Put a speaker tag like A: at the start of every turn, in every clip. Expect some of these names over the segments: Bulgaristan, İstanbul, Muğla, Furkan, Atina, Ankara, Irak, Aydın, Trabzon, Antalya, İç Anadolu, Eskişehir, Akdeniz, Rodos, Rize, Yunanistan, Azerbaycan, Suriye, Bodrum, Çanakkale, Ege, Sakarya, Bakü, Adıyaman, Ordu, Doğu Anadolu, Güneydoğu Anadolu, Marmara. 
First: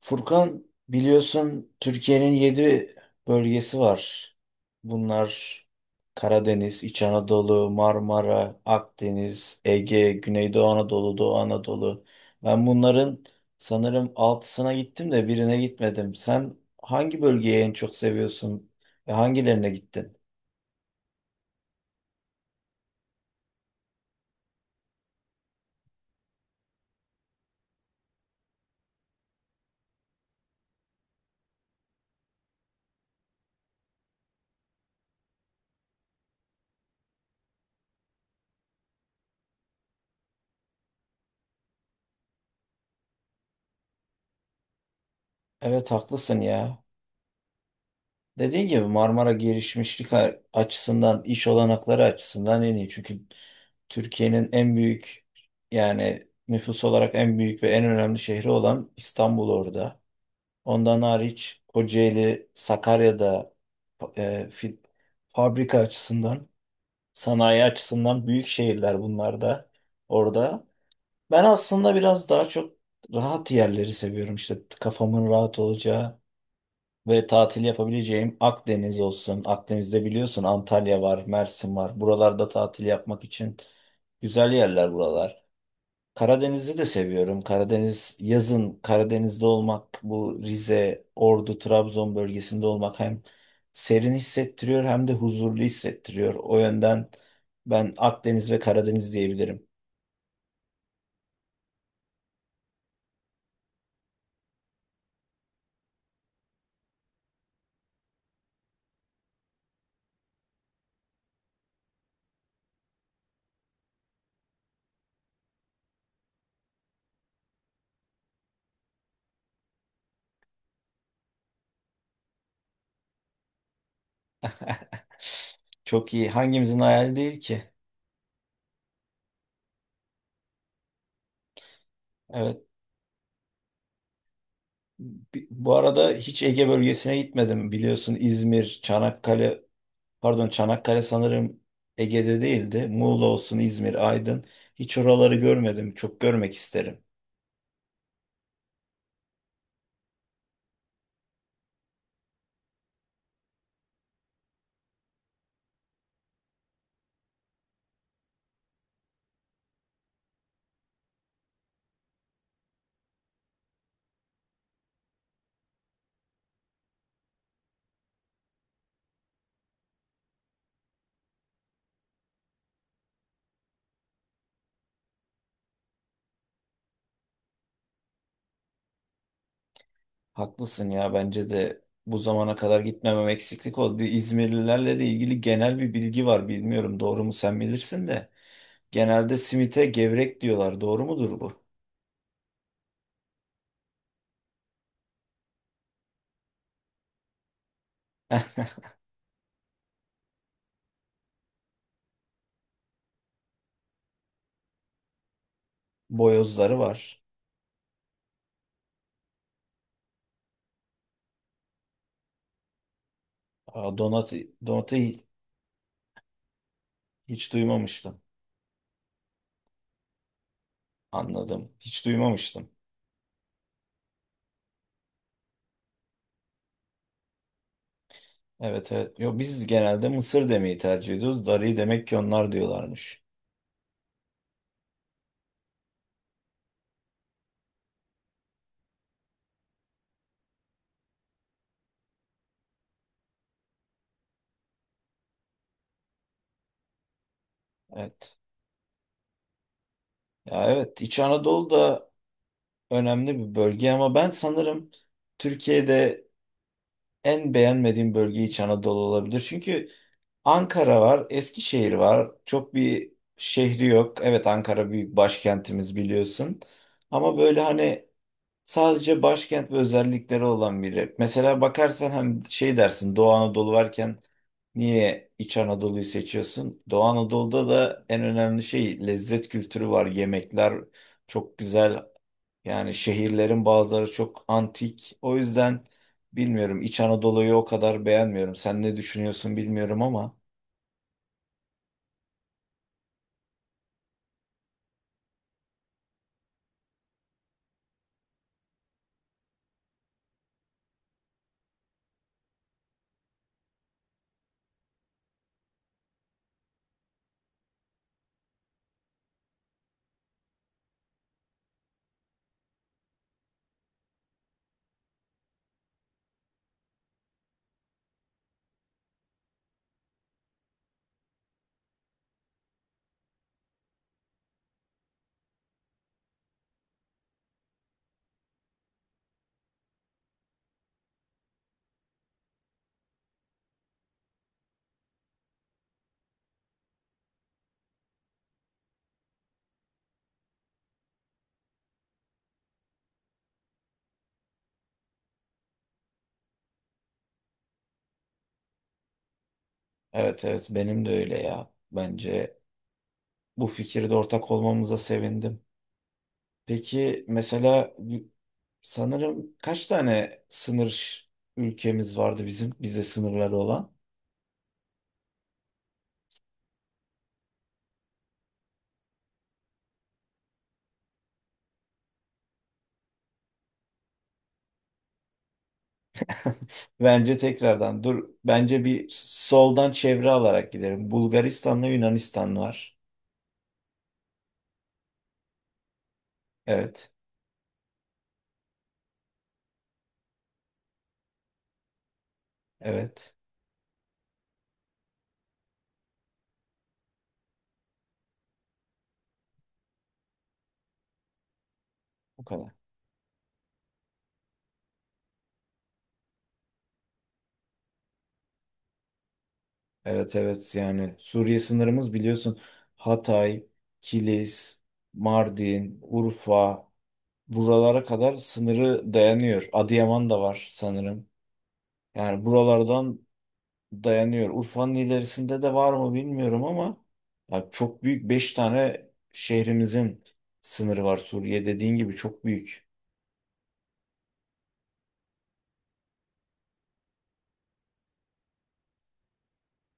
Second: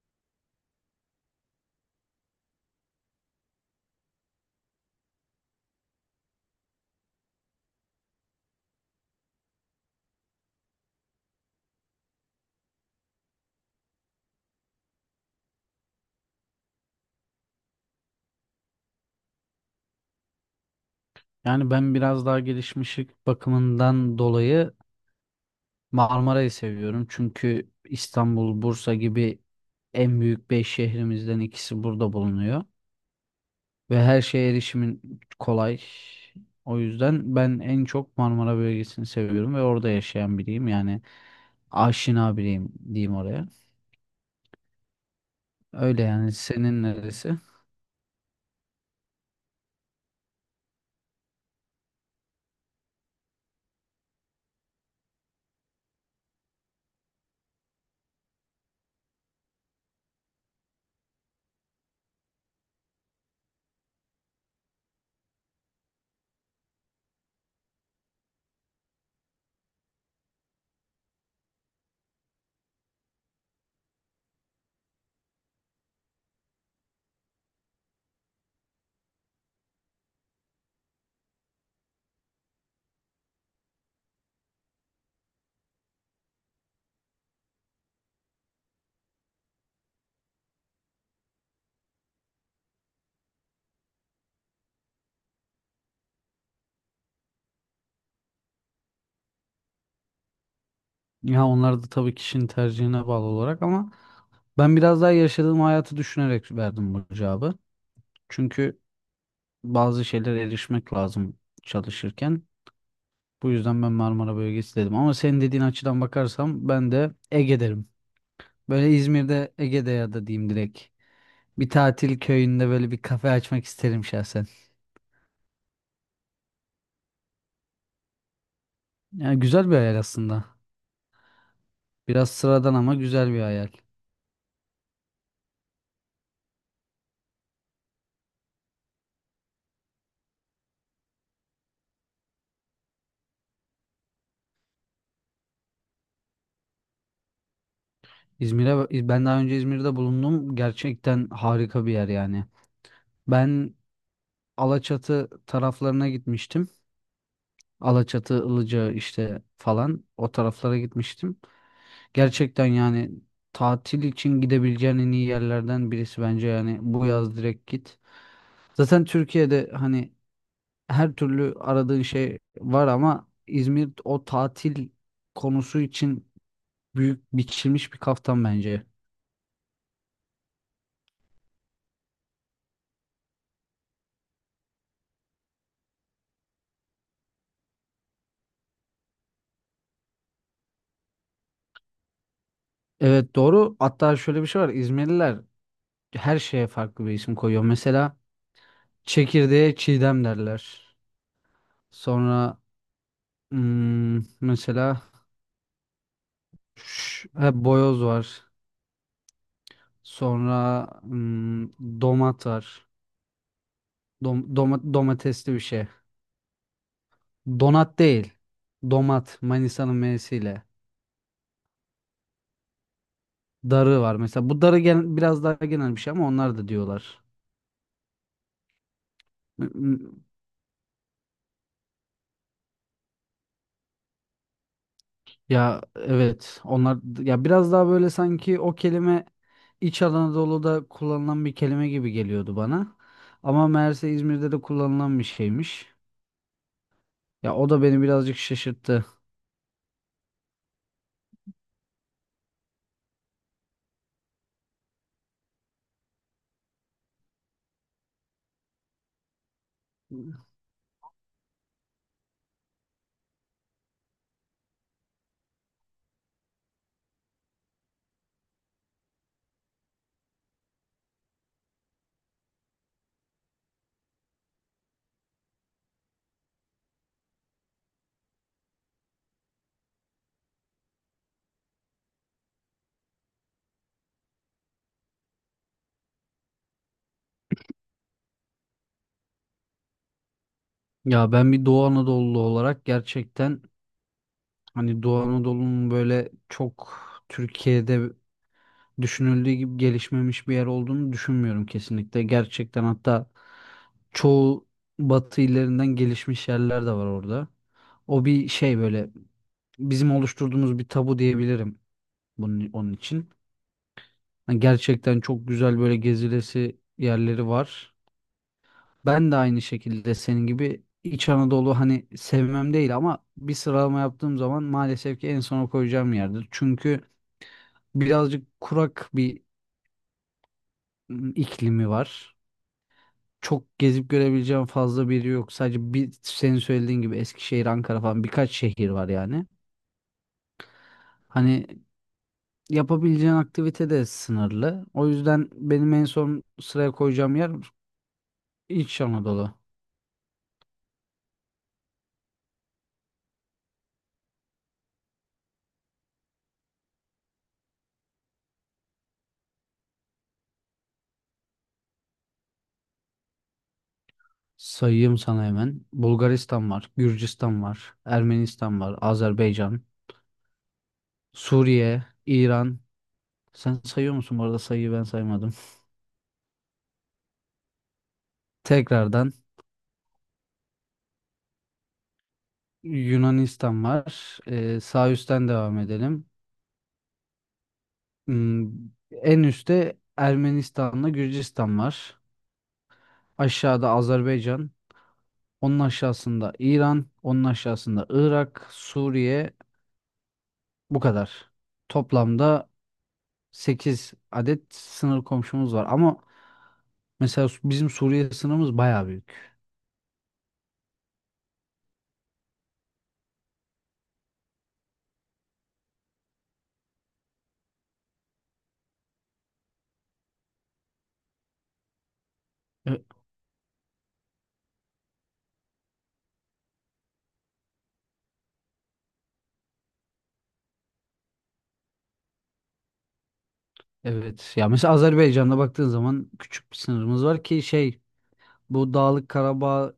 A: Furkan biliyorsun Türkiye'nin 7 bölgesi var. Bunlar Karadeniz, İç Anadolu, Marmara, Akdeniz, Ege, Güneydoğu Anadolu, Doğu Anadolu. Ben bunların sanırım altısına gittim de birine gitmedim. Sen hangi bölgeyi en çok seviyorsun ve hangilerine gittin?
B: Yani ben biraz daha gelişmişlik bakımından dolayı Marmara'yı seviyorum. Çünkü İstanbul, Bursa gibi en büyük 5 şehrimizden ikisi burada bulunuyor. Ve her şeye erişimin kolay. O yüzden ben en çok Marmara bölgesini seviyorum ve orada yaşayan biriyim. Yani aşina biriyim diyeyim oraya.
A: Evet,
B: Öyle yani
A: haklısın ya.
B: senin neresi?
A: Dediğin gibi Marmara gelişmişlik açısından, iş olanakları açısından en iyi. Çünkü Türkiye'nin en büyük, yani nüfus olarak en büyük ve en önemli şehri olan İstanbul orada. Ondan hariç Kocaeli, Sakarya'da e, fi- fabrika açısından, sanayi açısından büyük şehirler, bunlar da orada. Ben aslında biraz daha çok rahat yerleri seviyorum. İşte kafamın rahat olacağı ve tatil yapabileceğim Akdeniz olsun. Akdeniz'de biliyorsun Antalya var, Mersin var. Buralarda tatil yapmak için güzel yerler buralar. Karadeniz'i de seviyorum. Karadeniz, yazın Karadeniz'de olmak, bu Rize, Ordu, Trabzon bölgesinde olmak hem serin hissettiriyor hem de huzurlu hissettiriyor. O yönden ben Akdeniz ve Karadeniz diyebilirim.
B: Ya onlar da tabii kişinin tercihine bağlı olarak ama ben biraz daha yaşadığım hayatı düşünerek verdim bu cevabı. Çünkü bazı şeylere erişmek lazım çalışırken. Bu yüzden ben Marmara bölgesi dedim. Ama senin dediğin açıdan bakarsam ben de Ege derim. Böyle İzmir'de Ege'de ya da diyeyim direkt. Bir tatil köyünde böyle bir kafe açmak isterim şahsen.
A: Çok iyi. Hangimizin hayali değil ki?
B: Yani güzel bir hayal aslında. Biraz
A: Evet.
B: sıradan ama güzel bir hayal.
A: Bu arada hiç Ege bölgesine gitmedim. Biliyorsun İzmir, Çanakkale, pardon Çanakkale sanırım Ege'de değildi. Muğla olsun, İzmir, Aydın. Hiç oraları görmedim. Çok görmek isterim.
B: İzmir'e ben daha önce İzmir'de bulundum. Gerçekten harika bir yer yani. Ben Alaçatı taraflarına gitmiştim. Alaçatı, Ilıca işte falan o taraflara gitmiştim. Gerçekten yani tatil için gidebileceğin en iyi yerlerden birisi bence yani bu yaz direkt git. Zaten Türkiye'de hani her türlü aradığın şey var ama İzmir o tatil konusu için büyük biçilmiş bir kaftan bence.
A: Haklısın ya, bence de bu zamana kadar gitmemem eksiklik oldu. İzmirlilerle de ilgili genel bir bilgi var. Bilmiyorum doğru mu, sen bilirsin de. Genelde simite gevrek diyorlar. Doğru mudur bu?
B: Evet doğru. Hatta şöyle bir şey var. İzmirliler her şeye farklı bir isim koyuyor. Mesela çekirdeğe çiğdem derler. Sonra mesela
A: Boyozları var.
B: ha, boyoz var. Sonra domat var.
A: Aa, Donat, donatı
B: Domatesli bir şey.
A: hiç
B: Donat
A: duymamıştım.
B: değil. Domat. Manisa'nın M'siyle.
A: Anladım. Hiç duymamıştım.
B: Darı var mesela. Bu darı biraz daha genel bir şey ama onlar da diyorlar.
A: Evet, evet. Yo, biz
B: M-
A: genelde
B: m-
A: mısır demeyi tercih ediyoruz. Darıyı demek ki onlar diyorlarmış.
B: Ya evet. Onlar ya biraz daha böyle sanki o kelime İç Anadolu'da kullanılan bir kelime gibi geliyordu bana. Ama meğerse İzmir'de de kullanılan bir şeymiş. Ya o da beni
A: Evet.
B: birazcık şaşırttı.
A: Ya evet, İç Anadolu da önemli bir bölge ama ben sanırım Türkiye'de en beğenmediğim bölge İç Anadolu olabilir. Çünkü Ankara var, Eskişehir var. Çok bir şehri yok. Evet, Ankara büyük başkentimiz, biliyorsun. Ama böyle hani sadece başkent ve özellikleri olan biri. Mesela bakarsan hem şey dersin, Doğu Anadolu varken niye İç Anadolu'yu seçiyorsun? Doğu Anadolu'da da en önemli şey lezzet kültürü var. Yemekler çok güzel. Yani şehirlerin bazıları çok antik. O yüzden bilmiyorum, İç Anadolu'yu o kadar beğenmiyorum. Sen ne düşünüyorsun bilmiyorum ama
B: Ya ben bir Doğu Anadolu olarak gerçekten hani Doğu Anadolu'nun böyle çok Türkiye'de düşünüldüğü gibi gelişmemiş bir yer olduğunu düşünmüyorum kesinlikle. Gerçekten hatta çoğu batı illerinden gelişmiş yerler de var orada. O bir şey böyle bizim oluşturduğumuz bir tabu diyebilirim bunun onun için. Yani gerçekten çok güzel böyle gezilesi yerleri var. Ben de aynı şekilde senin gibi İç Anadolu hani sevmem değil ama bir sıralama yaptığım zaman maalesef ki en sona koyacağım yerdir. Çünkü birazcık kurak bir iklimi var. Çok gezip görebileceğim fazla bir yer yok. Sadece bir senin söylediğin gibi Eskişehir, Ankara falan birkaç şehir var yani. Hani yapabileceğin aktivite de sınırlı. O yüzden benim en son sıraya koyacağım yer İç Anadolu.
A: evet, evet, benim de öyle ya. Bence bu fikirde ortak olmamıza sevindim. Peki mesela sanırım kaç tane sınır ülkemiz vardı, bizim bize sınırları olan?
B: Sayayım sana hemen. Bulgaristan var, Gürcistan var, Ermenistan var, Azerbaycan, Suriye, İran. Sen sayıyor musun? Bu arada sayıyı ben saymadım.
A: Bence tekrardan dur. Bence bir
B: Tekrardan
A: soldan çevre alarak gidelim. Bulgaristan'la Yunanistan var.
B: Yunanistan var. Sağ üstten devam edelim.
A: Evet.
B: Hmm, En üstte Ermenistan'la Gürcistan var.
A: Evet.
B: Aşağıda Azerbaycan. Onun aşağısında İran. Onun aşağısında Irak, Suriye. Bu kadar.
A: Bu
B: Toplamda
A: kadar.
B: 8 adet sınır komşumuz var. Ama mesela bizim Suriye sınırımız bayağı büyük.
A: Evet, evet, yani Suriye sınırımız biliyorsun Hatay, Kilis, Mardin, Urfa, buralara kadar sınırı dayanıyor. Adıyaman da var sanırım. Yani
B: E-
A: buralardan dayanıyor. Urfa'nın ilerisinde de var mı bilmiyorum ama ya çok büyük, 5 tane şehrimizin sınırı var Suriye, dediğin gibi çok büyük.
B: Evet. Ya mesela Azerbaycan'da baktığın zaman küçük bir sınırımız var ki şey bu Dağlık Karabağ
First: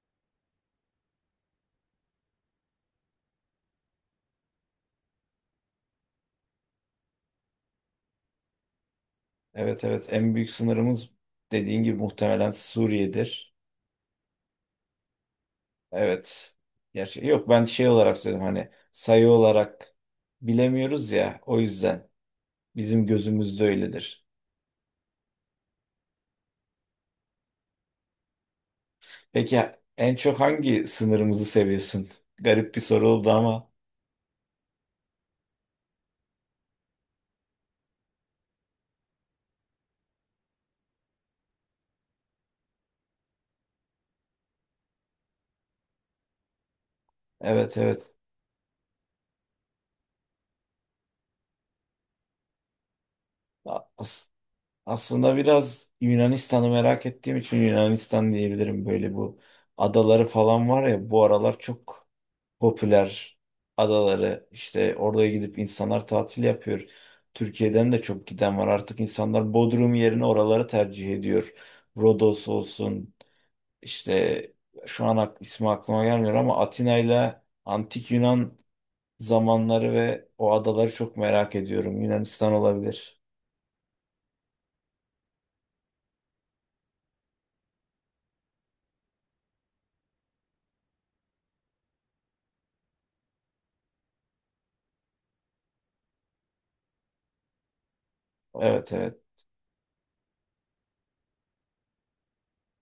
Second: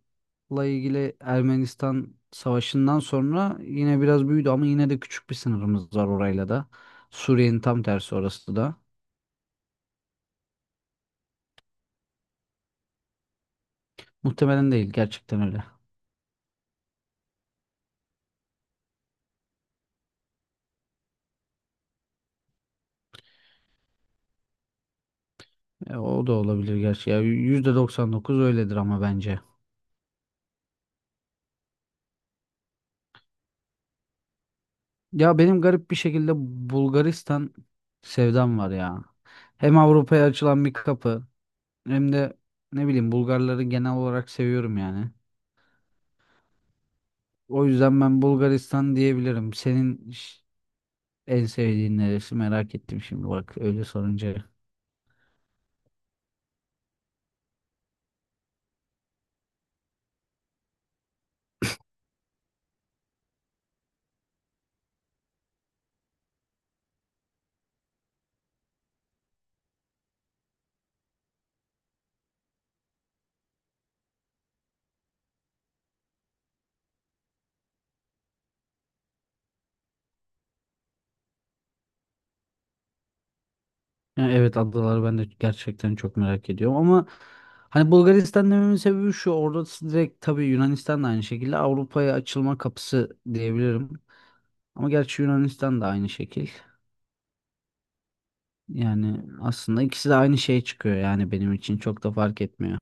B: ilgili Ermenistan savaşından sonra yine biraz büyüdü ama yine de küçük bir sınırımız var orayla da. Suriye'nin tam tersi orası da.
A: Evet, evet, en büyük sınırımız dediğin gibi muhtemelen Suriye'dir.
B: Muhtemelen değil gerçekten öyle.
A: Evet. Gerçi yok, ben şey olarak söyledim, hani sayı olarak bilemiyoruz ya, o yüzden bizim gözümüzde öyledir.
B: E, o da olabilir gerçi. Ya %99 öyledir ama bence.
A: Peki en çok hangi sınırımızı seviyorsun? Garip bir soru oldu ama
B: Ya benim garip bir şekilde Bulgaristan sevdam var ya. Hem Avrupa'ya açılan bir kapı hem de ne bileyim Bulgarları genel olarak seviyorum yani. O yüzden
A: evet,
B: ben Bulgaristan diyebilirim. Senin en sevdiğin neresi merak ettim şimdi bak öyle
A: evet.
B: sorunca.
A: Aslında biraz Yunanistan'ı merak ettiğim için Yunanistan diyebilirim. Böyle bu adaları falan var ya, bu aralar çok popüler adaları. İşte oraya gidip insanlar tatil yapıyor. Türkiye'den de çok giden var. Artık insanlar Bodrum yerine oraları tercih ediyor. Rodos olsun, işte şu an ismi aklıma gelmiyor ama Atina ile Antik Yunan zamanları ve o adaları çok merak ediyorum. Yunanistan olabilir.
B: Yani evet adaları ben de gerçekten çok merak ediyorum ama hani Bulgaristan dememin sebebi şu orada direkt tabii Yunanistan da aynı şekilde Avrupa'ya açılma kapısı diyebilirim. Ama gerçi Yunanistan da aynı şekil.
A: Evet, evet.
B: Yani aslında ikisi de aynı şeye çıkıyor yani benim için çok da fark etmiyor.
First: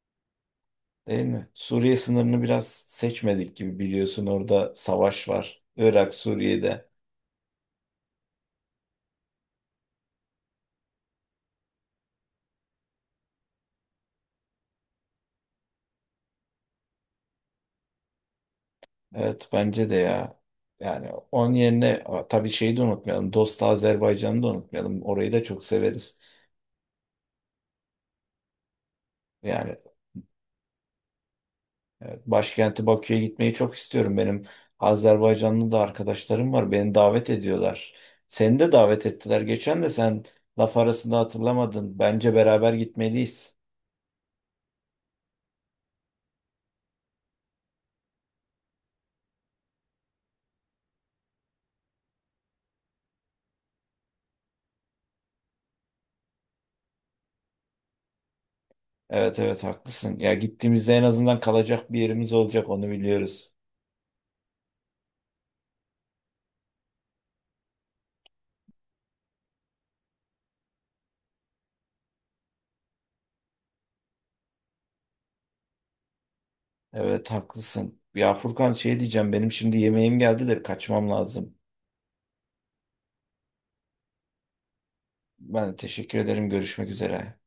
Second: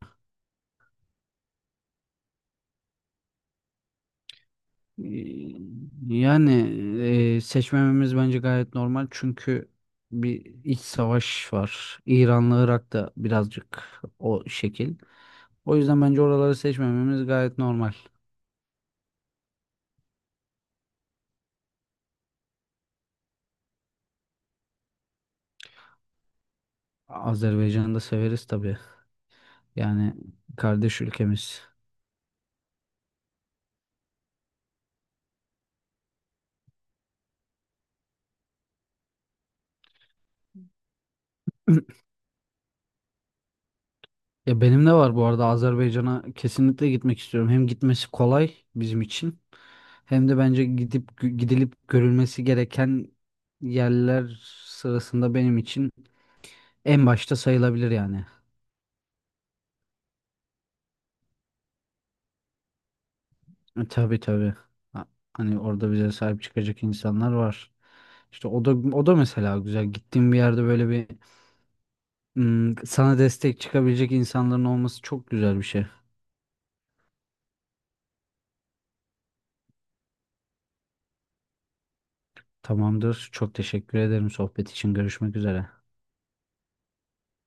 A: Değil mi? Suriye sınırını biraz seçmedik gibi, biliyorsun orada savaş
B: Ee,
A: var. Irak,
B: Yani
A: Suriye'de.
B: seçmememiz bence gayet normal çünkü bir iç savaş var. İran'la Irak da birazcık o şekil. O yüzden bence oraları seçmememiz gayet normal.
A: Evet, bence de ya. Yani onun yerine tabii şeyi de unutmayalım. Dost Azerbaycan'ı da unutmayalım. Orayı da çok severiz.
B: Azerbaycan'ı da severiz tabii.
A: Yani
B: Yani kardeş ülkemiz.
A: başkenti Bakü'ye gitmeyi çok istiyorum. Benim Azerbaycanlı da arkadaşlarım var. Beni davet ediyorlar. Seni de davet ettiler. Geçen de sen laf arasında hatırlamadın. Bence beraber gitmeliyiz.
B: Ya benim de var bu arada Azerbaycan'a kesinlikle gitmek istiyorum. Hem gitmesi kolay bizim için hem de bence gidip gidilip görülmesi gereken yerler sırasında benim için en başta sayılabilir yani.
A: Evet, evet, haklısın. Ya gittiğimizde en azından kalacak bir yerimiz olacak, onu biliyoruz.
B: E, tabii tabii. Ha- Hani orada bize sahip çıkacak insanlar var. İşte o da mesela güzel. Gittiğim bir yerde böyle bir sana destek çıkabilecek insanların olması çok güzel bir şey.
A: Evet, haklısın. Ya Furkan, şey diyeceğim, benim şimdi yemeğim geldi de kaçmam lazım.
B: Tamamdır. Çok teşekkür ederim sohbet için. Görüşmek üzere.
A: Ben teşekkür ederim, görüşmek üzere.